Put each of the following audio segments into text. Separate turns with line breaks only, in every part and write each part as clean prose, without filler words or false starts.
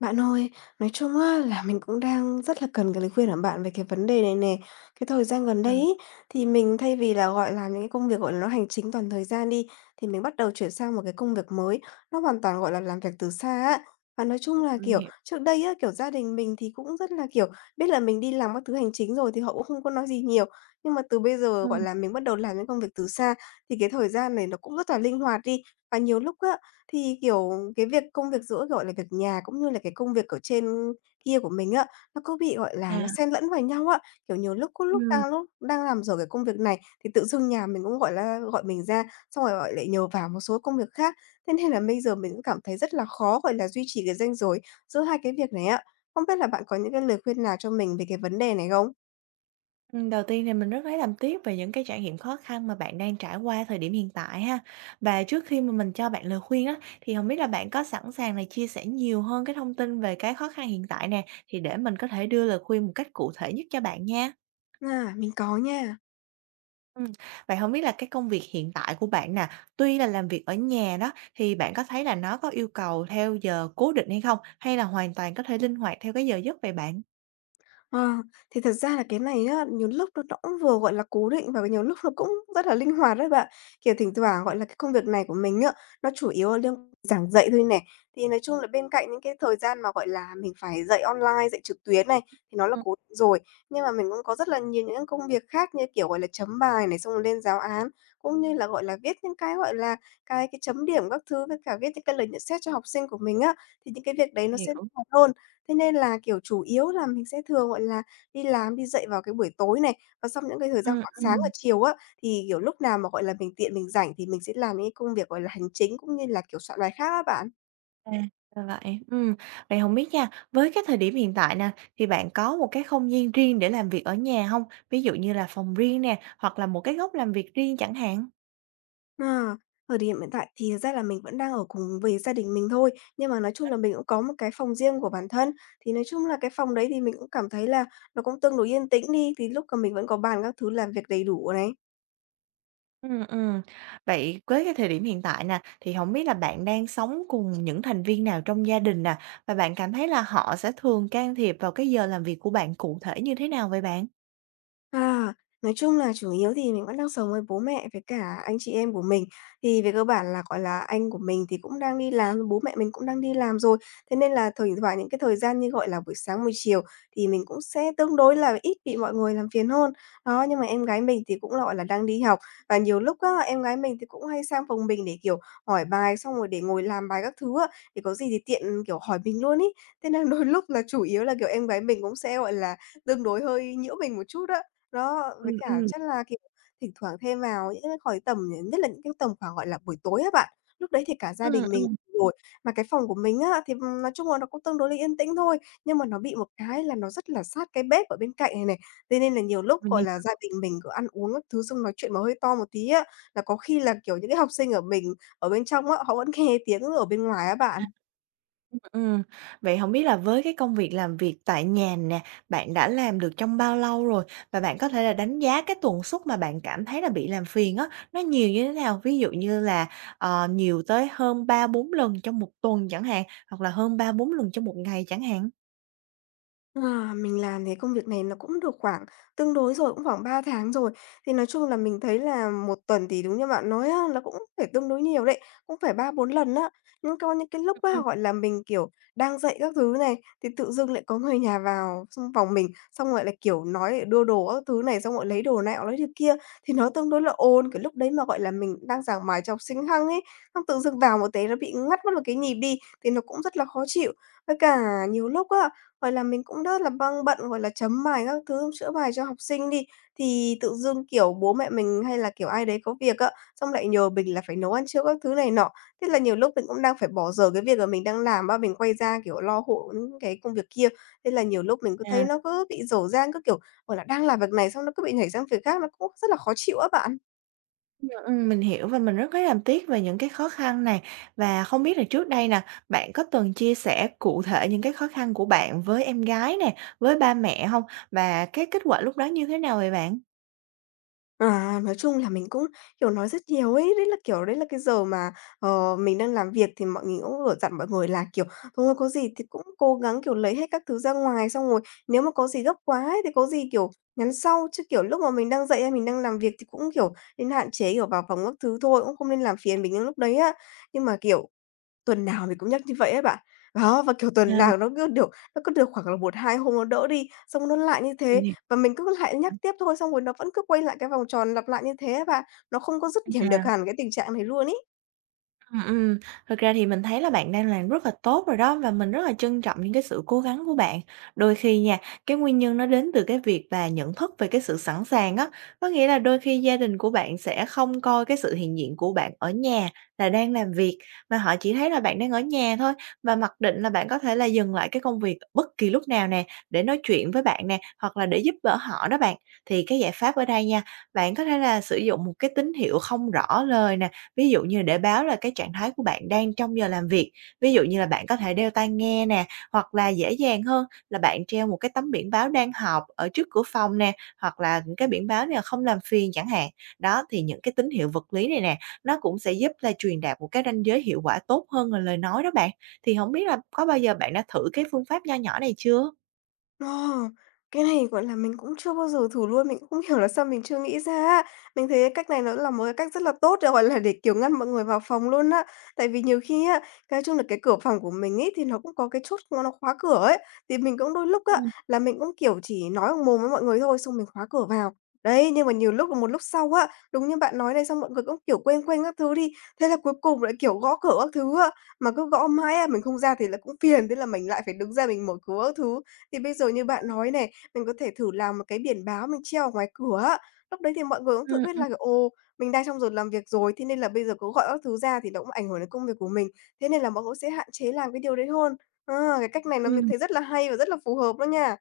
Bạn ơi, nói chung á là mình cũng đang rất là cần cái lời khuyên của bạn về cái vấn đề này nè. Cái thời gian gần
Ờ,
đây ấy, thì mình thay vì là, gọi là, những cái công việc, gọi là, nó hành chính toàn thời gian đi, thì mình bắt đầu chuyển sang một cái công việc mới, nó hoàn toàn, gọi là, làm việc từ xa á. Và nói chung là,
mình
kiểu,
hiểu.
trước đây á, kiểu, gia đình mình thì cũng rất là, kiểu, biết là mình đi làm các thứ hành chính rồi thì họ cũng không có nói gì nhiều. Nhưng mà từ bây giờ, gọi
Ừm.
là, mình bắt đầu làm những công việc từ xa, thì cái thời gian này nó cũng rất là linh hoạt đi. Và nhiều lúc á, thì, kiểu, cái việc công việc giữa, gọi là, việc nhà cũng như là cái công việc ở trên kia của mình á, nó có bị, gọi là, nó
À.
xen lẫn vào nhau á. Kiểu, nhiều lúc có lúc
ừm,
đang lúc đang làm dở cái công việc này thì tự dưng nhà mình cũng, gọi mình ra, xong rồi, gọi, lại nhờ vào một số công việc khác. Thế nên là bây giờ mình cũng cảm thấy rất là khó, gọi là, duy trì cái ranh giới giữa hai cái việc này á. Không biết là bạn có những cái lời khuyên nào cho mình về cái vấn đề này không?
Đầu tiên thì mình rất lấy làm tiếc về những cái trải nghiệm khó khăn mà bạn đang trải qua thời điểm hiện tại ha. Và trước khi mà mình cho bạn lời khuyên á, thì hổng biết là bạn có sẵn sàng là chia sẻ nhiều hơn cái thông tin về cái khó khăn hiện tại nè, thì để mình có thể đưa lời khuyên một cách cụ thể nhất cho bạn nha.
À, mình có nha.
Ừm, Vậy hổng biết là cái công việc hiện tại của bạn nè, tuy là làm việc ở nhà đó, thì bạn có thấy là nó có yêu cầu theo giờ cố định hay không? Hay là hoàn toàn có thể linh hoạt theo cái giờ giấc vậy bạn?
Ờ, thì thật ra là cái này á, nhiều lúc nó cũng vừa, gọi là, cố định và nhiều lúc nó cũng rất là linh hoạt đấy bạn. Kiểu, thỉnh thoảng, gọi là, cái công việc này của mình á, nó chủ yếu là liên giảng dạy thôi nè. Thì nói chung là bên cạnh những cái thời gian mà, gọi là, mình phải dạy online, dạy trực tuyến này, thì nó là
Ừm,
cố định rồi. Nhưng mà mình cũng có rất là nhiều những công việc khác như, kiểu, gọi là, chấm bài này, xong rồi lên giáo án, cũng như là, gọi là, viết những cái, gọi là, cái chấm điểm các thứ với cả viết những cái lời nhận xét cho học sinh của mình á, thì những cái việc đấy nó sẽ
hiểu.
nhiều hơn. Thế nên là, kiểu, chủ yếu là mình sẽ thường, gọi là, đi làm, đi dậy vào cái buổi tối này, và xong những cái thời gian
Ừm,
khoảng sáng và
ừm.
chiều á, thì, kiểu, lúc nào mà, gọi là, mình tiện, mình rảnh thì mình sẽ làm những cái công việc, gọi là, hành chính cũng như là, kiểu, soạn bài khác á bạn.
À, ra vậy. Vậy không biết nha, với cái thời điểm hiện tại nè, thì bạn có một cái không gian riêng để làm việc ở nhà không? Ví dụ như là phòng riêng nè, hoặc là một cái góc làm việc riêng chẳng hạn?
Ờ, thời điểm hiện tại thì thật ra là mình vẫn đang ở cùng với gia đình mình thôi, nhưng mà nói chung là mình cũng có một cái phòng riêng của bản thân. Thì nói chung là cái phòng đấy thì mình cũng cảm thấy là nó cũng tương đối yên tĩnh đi, thì lúc mà mình vẫn có bàn các thứ làm việc đầy đủ này.
Ừm, ừm. Vậy với cái thời điểm hiện tại nè, thì không biết là bạn đang sống cùng những thành viên nào trong gia đình nè? Và bạn cảm thấy là họ sẽ thường can thiệp vào cái giờ làm việc của bạn cụ thể như thế nào vậy bạn?
À, nói chung là chủ yếu thì mình vẫn đang sống với bố mẹ với cả anh chị em của mình. Thì về cơ bản là, gọi là, anh của mình thì cũng đang đi làm, bố mẹ mình cũng đang đi làm rồi. Thế nên là thỉnh thoảng những cái thời gian như, gọi là, buổi sáng, buổi chiều thì mình cũng sẽ tương đối là ít bị mọi người làm phiền hơn. Đó, nhưng mà em gái mình thì cũng là, gọi là, đang đi học và nhiều lúc á, em gái mình thì cũng hay sang phòng mình để, kiểu, hỏi bài xong rồi để ngồi làm bài các thứ á, thì có gì thì tiện, kiểu, hỏi mình luôn ấy. Thế nên đôi lúc là chủ yếu là, kiểu, em gái mình cũng sẽ, gọi là, tương đối hơi nhiễu mình một chút á. Đó, với
Ừm,
cả
ừm.
chắc là, kiểu, thỉnh thoảng thêm vào những cái khoảng tầm nhất là những cái tầm khoảng, gọi là, buổi tối á bạn. Lúc đấy thì cả gia
Ừm,
đình mình
ừm,
ngồi mà cái phòng của mình á thì, nói chung là nó cũng tương đối là yên tĩnh thôi, nhưng mà nó bị một cái là nó rất là sát cái bếp ở bên cạnh này này. Thế nên là nhiều lúc,
mình
gọi là, gia đình mình cứ ăn uống các thứ xong nói chuyện mà hơi to một tí á, là có khi là, kiểu, những cái học sinh ở mình ở bên trong á, họ vẫn nghe tiếng ở bên ngoài á bạn.
Ừm, Vậy không biết là với cái công việc làm việc tại nhà nè, bạn đã làm được trong bao lâu rồi? Và bạn có thể là đánh giá cái tần suất mà bạn cảm thấy là bị làm phiền á, nó nhiều như thế nào? Ví dụ như là, ờ, nhiều tới hơn 3 4 lần trong một tuần chẳng hạn, hoặc là hơn 3 4 lần trong một ngày chẳng hạn?
À, mình làm cái công việc này nó cũng được khoảng tương đối rồi, cũng khoảng 3 tháng rồi. Thì nói chung là mình thấy là một tuần thì đúng như bạn nói á, nó cũng phải tương đối nhiều đấy, cũng phải ba bốn lần á. Nhưng có những cái lúc
Ừm.
á, gọi là, mình, kiểu, đang dậy các thứ này, thì tự dưng lại có người nhà vào xong phòng mình, xong rồi lại, kiểu, nói lại đưa đồ các thứ này, xong rồi lấy đồ này, họ lấy đồ kia, thì nó tương đối là ồn. Cái lúc đấy mà, gọi là, mình đang giảng bài cho học sinh hăng ấy, xong tự dưng vào một tí nó bị ngắt mất một cái nhịp đi, thì nó cũng rất là khó chịu. Với cả nhiều lúc á gọi là, mình cũng rất là băng bận, gọi là, chấm bài các thứ, chữa bài cho học sinh đi, thì tự dưng, kiểu, bố mẹ mình hay là, kiểu, ai đấy có việc á, xong lại nhờ mình là phải nấu ăn trưa các thứ này nọ. Thế là nhiều lúc mình cũng đang phải bỏ dở cái việc là mình đang làm á, mình quay ra, kiểu, lo hộ những cái công việc kia. Nên là nhiều lúc mình cứ thấy
À.
nó cứ bị dở dang, cứ, kiểu, gọi là, đang làm việc này xong nó cứ bị nhảy sang việc khác, nó cũng rất là khó chịu á bạn.
Mình hiểu và mình rất lấy làm tiếc về những cái khó khăn này. Và không biết là trước đây nè, bạn có từng chia sẻ cụ thể những cái khó khăn của bạn với em gái nè, với ba mẹ không? Và cái kết quả lúc đó như thế nào vậy bạn?
À, nói chung là mình cũng, kiểu, nói rất nhiều ấy, đấy là, kiểu, đấy là cái giờ mà, ờ, mình đang làm việc thì mọi người cũng ở dặn mọi người là, kiểu, thôi có gì thì cũng cố gắng, kiểu, lấy hết các thứ ra ngoài, xong rồi nếu mà có gì gấp quá ấy thì có gì, kiểu, nhắn sau, chứ, kiểu, lúc mà mình đang dậy hay mình đang làm việc thì cũng, kiểu, nên hạn chế, kiểu, vào phòng các thứ thôi, cũng không nên làm phiền mình những lúc đấy á. Nhưng mà, kiểu, tuần nào mình cũng nhắc như vậy ấy bạn. Đó, và, kiểu, tuần
À, mình
nào nó cứ được khoảng là một 2 hôm nó đỡ đi, xong nó lại như
mình
thế,
hiểu.
và mình cứ lại nhắc tiếp thôi, xong rồi nó vẫn cứ quay lại cái vòng tròn lặp lại như thế á bạn. Nó không có dứt điểm
À.
được hẳn cái tình trạng này luôn ý.
Ừm. Thực ra thì mình thấy là bạn đang làm rất là tốt rồi đó và mình rất là trân trọng những cái sự cố gắng của bạn. Đôi khi nha, cái nguyên nhân nó đến từ cái việc là nhận thức về cái sự sẵn sàng á, có nghĩa là đôi khi gia đình của bạn sẽ không coi cái sự hiện diện của bạn ở nhà là đang làm việc, mà họ chỉ thấy là bạn đang ở nhà thôi và mặc định là bạn có thể là dừng lại cái công việc bất kỳ lúc nào nè, để nói chuyện với bạn nè, hoặc là để giúp đỡ họ đó bạn. Thì cái giải pháp ở đây nha, bạn có thể là sử dụng một cái tín hiệu không rõ lời nè. Ví dụ như để báo là cái trạng thái của bạn đang trong giờ làm việc, ví dụ như là bạn có thể đeo tai nghe nè, hoặc là dễ dàng hơn là bạn treo một cái tấm biển báo đang họp ở trước cửa phòng nè, hoặc là những cái biển báo này là không làm phiền chẳng hạn. Đó, thì những cái tín hiệu vật lý này nè, nó cũng sẽ giúp là truyền đạt một cái ranh giới hiệu quả tốt hơn là lời nói đó bạn. Thì không biết là có bao giờ bạn đã thử cái phương pháp nho nhỏ này chưa?
Ờ, cái này, gọi là, mình cũng chưa bao giờ thử luôn, mình cũng không hiểu là sao mình chưa nghĩ ra á. Mình thấy cái cách này nó là một cái cách rất là tốt để, gọi là, để, kiểu, ngăn mọi người vào phòng luôn á. Tại vì nhiều khi á, cái chung là cái cửa phòng của mình ấy thì nó cũng có cái chốt nó khóa cửa ấy, thì mình cũng đôi lúc á,
Ừm,
là mình cũng, kiểu, chỉ nói bằng mồm với mọi người thôi, xong mình khóa cửa vào. Đấy, nhưng mà nhiều lúc một lúc sau á, đúng như bạn nói này, xong mọi người cũng, kiểu, quên quên các thứ đi, thế là cuối cùng lại, kiểu, gõ cửa các thứ á, mà cứ gõ mãi á, mình không ra thì là cũng phiền, thế là mình lại phải đứng ra mình mở cửa các thứ. Thì bây giờ như bạn nói này, mình có thể thử làm một cái biển báo mình treo ở ngoài cửa á. Lúc đấy thì mọi người cũng tự
ừm,
biết
ừm,
là, ồ, mình đang trong giờ làm việc rồi, thế nên là bây giờ có gọi các thứ ra thì nó cũng ảnh hưởng đến công việc của mình. Thế nên là mọi người sẽ hạn chế làm cái điều đấy hơn. À, cái cách này nó mình
ừm.
thấy rất là hay và rất là phù hợp đó nha.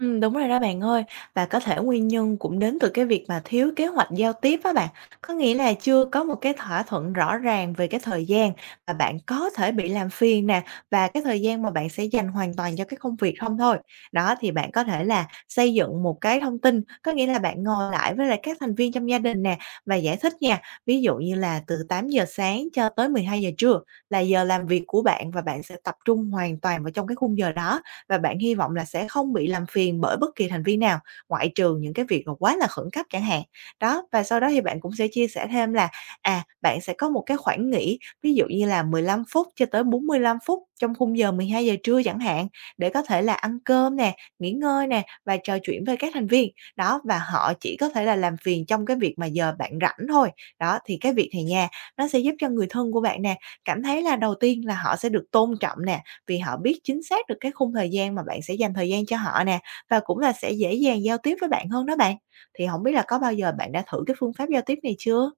Đúng rồi đó bạn ơi. Và có thể nguyên nhân cũng đến từ cái việc mà thiếu kế hoạch giao tiếp á bạn. Có nghĩa là chưa có một cái thỏa thuận rõ ràng về cái thời gian mà bạn có thể bị làm phiền nè, và cái thời gian mà bạn sẽ dành hoàn toàn cho cái công việc không thôi. Đó, thì bạn có thể là xây dựng một cái thông tin, có nghĩa là bạn ngồi lại với lại các thành viên trong gia đình nè, và giải thích nha. Ví dụ như là từ 8 giờ sáng cho tới 12 giờ trưa là giờ làm việc của bạn và bạn sẽ tập trung hoàn toàn vào trong cái khung giờ đó và bạn hy vọng là sẽ không bị làm phiền bởi bất kỳ thành viên nào, ngoại trừ những cái việc mà quá là khẩn cấp chẳng hạn. Đó, và sau đó thì bạn cũng sẽ chia sẻ thêm là, à, bạn sẽ có một cái khoảng nghỉ, ví dụ như là 15 phút cho tới 45 phút trong khung giờ 12 giờ trưa chẳng hạn, để có thể là ăn cơm nè, nghỉ ngơi nè và trò chuyện với các thành viên. Đó, và họ chỉ có thể là làm phiền trong cái việc mà giờ bạn rảnh thôi. Đó, thì cái việc này nha, nó sẽ giúp cho người thân của bạn nè, cảm thấy là đầu tiên là họ sẽ được tôn trọng nè, vì họ biết chính xác được cái khung thời gian mà bạn sẽ dành thời gian cho họ nè, và cũng là sẽ dễ dàng giao tiếp với bạn hơn đó bạn. Thì hổng biết là có bao giờ bạn đã thử cái phương pháp giao tiếp này chưa?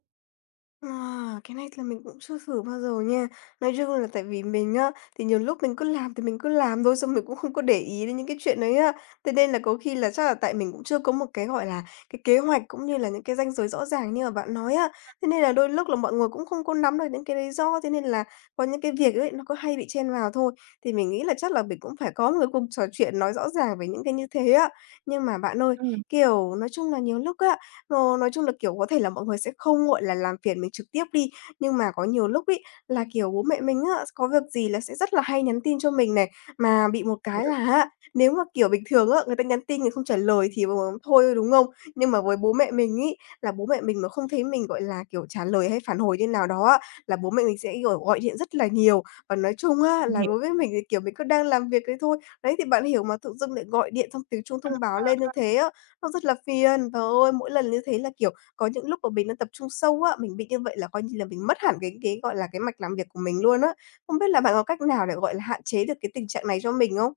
À, cái này là mình cũng chưa thử bao giờ nha. Nói chung là tại vì mình á, thì nhiều lúc mình cứ làm thôi, xong mình cũng không có để ý đến những cái chuyện đấy á. Thế nên là có khi là chắc là tại mình cũng chưa có một cái, gọi là, cái kế hoạch cũng như là những cái ranh giới rõ ràng như mà bạn nói á. Thế nên là đôi lúc là mọi người cũng không có nắm được những cái lý do, thế nên là có những cái việc ấy nó có hay bị chen vào thôi. Thì mình nghĩ là chắc là mình cũng phải có một cái cuộc trò chuyện nói rõ ràng về những cái như thế á. Nhưng mà bạn ơi,
Ừm,
kiểu, nói chung là nhiều lúc á, nói chung là, kiểu, có thể là mọi người sẽ không, gọi là, làm phiền mình trực tiếp đi, nhưng mà có nhiều lúc ấy, là, kiểu, bố mẹ mình á, có việc gì là sẽ rất là hay nhắn tin cho mình này. Mà bị một cái
hiểu.
là á, nếu mà, kiểu, bình thường á, người ta nhắn tin mình không trả lời thì, thôi, đúng không? Nhưng mà với bố mẹ mình ấy, là bố mẹ mình mà không thấy mình, gọi là, kiểu, trả lời hay phản hồi như nào đó á, là bố mẹ mình sẽ, kiểu, gọi điện rất là nhiều. Và nói chung á,
Mình
là
hiểu.
đối với mình thì, kiểu, mình cứ đang làm việc đấy thôi. Đấy, thì bạn hiểu mà, tự dưng lại gọi điện xong tiếng chuông thông báo lên như thế á, nó rất là phiền, trời ơi, mỗi lần như thế là, kiểu, có những lúc mà mình đang tập trung sâu á, mình bị như vậy là coi như là mình mất hẳn cái, gọi là, cái mạch làm việc của mình luôn á. Không biết là bạn có cách nào để, gọi là, hạn chế được cái tình trạng này cho mình không?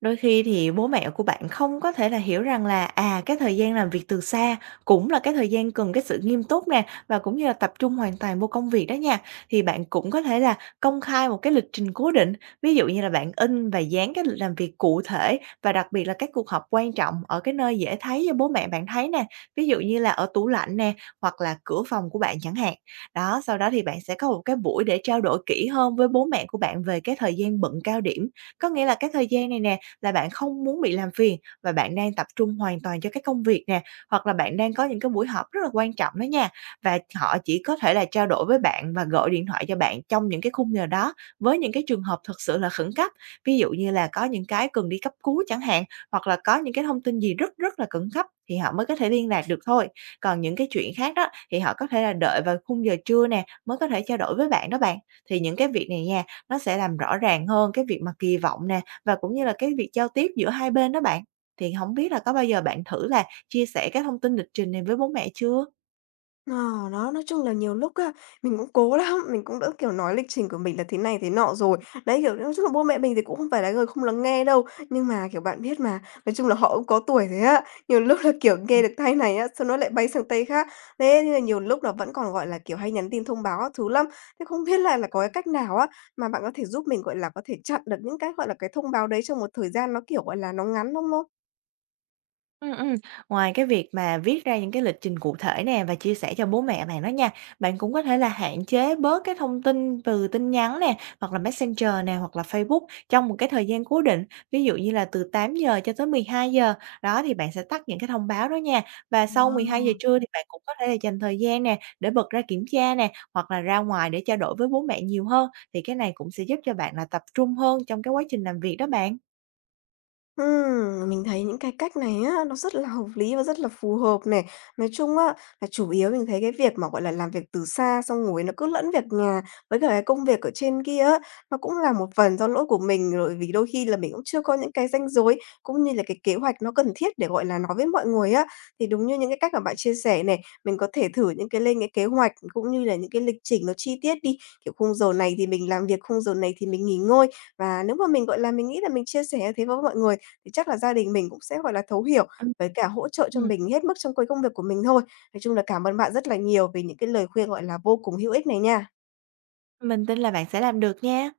Đôi khi thì bố mẹ của bạn không có thể là hiểu rằng là, à, cái thời gian làm việc từ xa cũng là cái thời gian cần cái sự nghiêm túc nè, và cũng như là tập trung hoàn toàn vô công việc đó nha. Thì bạn cũng có thể là công khai một cái lịch trình cố định, ví dụ như là bạn in và dán cái lịch làm việc cụ thể và đặc biệt là các cuộc họp quan trọng ở cái nơi dễ thấy cho bố mẹ bạn thấy nè, ví dụ như là ở tủ lạnh nè, hoặc là cửa phòng của bạn chẳng hạn. Đó, sau đó thì bạn sẽ có một cái buổi để trao đổi kỹ hơn với bố mẹ của bạn về cái thời gian bận cao điểm, có nghĩa là cái thời gian này nè là bạn không muốn bị làm phiền và bạn đang tập trung hoàn toàn cho cái công việc nè, hoặc là bạn đang có những cái buổi họp rất là quan trọng đó nha. Và họ chỉ có thể là trao đổi với bạn và gọi điện thoại cho bạn trong những cái khung giờ đó với những cái trường hợp thực sự là khẩn cấp. Ví dụ như là có những cái cần đi cấp cứu chẳng hạn, hoặc là có những cái thông tin gì rất rất là khẩn cấp thì họ mới có thể liên lạc được thôi. Còn những cái chuyện khác đó thì họ có thể là đợi vào khung giờ trưa nè mới có thể trao đổi với bạn đó bạn. Thì những cái việc này nha, nó sẽ làm rõ ràng hơn cái việc mà kỳ vọng nè và cũng như là cái việc giao tiếp giữa hai bên đó bạn. Thì không biết là có bao giờ bạn thử là chia sẻ cái thông tin lịch trình này với bố mẹ chưa?
Ờ, đó, nói chung là nhiều lúc á, mình cũng cố lắm, mình cũng đã, kiểu, nói lịch trình của mình là thế này thế nọ rồi. Đấy, kiểu, nói chung là bố mẹ mình thì cũng không phải là người không lắng nghe đâu, nhưng mà, kiểu, bạn biết mà, nói chung là họ cũng có tuổi thế á, nhiều lúc là, kiểu, nghe được tay này á, xong nó lại bay sang tay khác. Thế nên là nhiều lúc là vẫn còn, gọi là, kiểu, hay nhắn tin thông báo các thứ lắm. Thế không biết là có cái cách nào á, mà bạn có thể giúp mình, gọi là, có thể chặn được những cái, gọi là, cái thông báo đấy trong một thời gian nó, kiểu, gọi là, nó ngắn không cô?
Ừm, ừm. Ngoài cái việc mà viết ra những cái lịch trình cụ thể nè và chia sẻ cho bố mẹ bạn đó nha, bạn cũng có thể là hạn chế bớt cái thông tin từ tin nhắn nè, hoặc là Messenger nè, hoặc là Facebook trong một cái thời gian cố định, ví dụ như là từ tám giờ cho tới mười hai giờ. Đó, thì bạn sẽ tắt những cái thông báo đó nha. Và sau 12 giờ trưa thì bạn cũng có thể là dành thời gian nè, để bật ra kiểm tra nè, hoặc là ra ngoài để trao đổi với bố mẹ nhiều hơn, thì cái này cũng sẽ giúp cho bạn là tập trung hơn trong cái quá trình làm việc đó bạn.
Mình thấy những cái cách này á, nó rất là hợp lý và rất là phù hợp này. Nói chung á, là chủ yếu mình thấy cái việc mà, gọi là, làm việc từ xa xong rồi nó cứ lẫn việc nhà với cả cái công việc ở trên kia á, nó cũng là một phần do lỗi của mình rồi, vì đôi khi là mình cũng chưa có những cái ranh giới, cũng như là cái kế hoạch nó cần thiết để, gọi là, nói với mọi người á. Thì đúng như những cái cách mà bạn chia sẻ này, mình có thể thử những cái lên cái kế hoạch cũng như là những cái lịch trình nó chi tiết đi, kiểu, khung giờ này thì mình làm việc, khung giờ này thì mình nghỉ ngơi. Và nếu mà mình, gọi là, mình nghĩ là mình chia sẻ như thế với mọi người thì chắc là gia đình mình cũng sẽ, gọi là, thấu hiểu
Ừm,
với cả hỗ trợ cho
ừm.
mình hết mức trong cái công việc của mình thôi. Nói chung là cảm ơn bạn rất là nhiều về những cái lời khuyên, gọi là, vô cùng hữu ích này nha.
Mình tin là bạn sẽ làm được nha.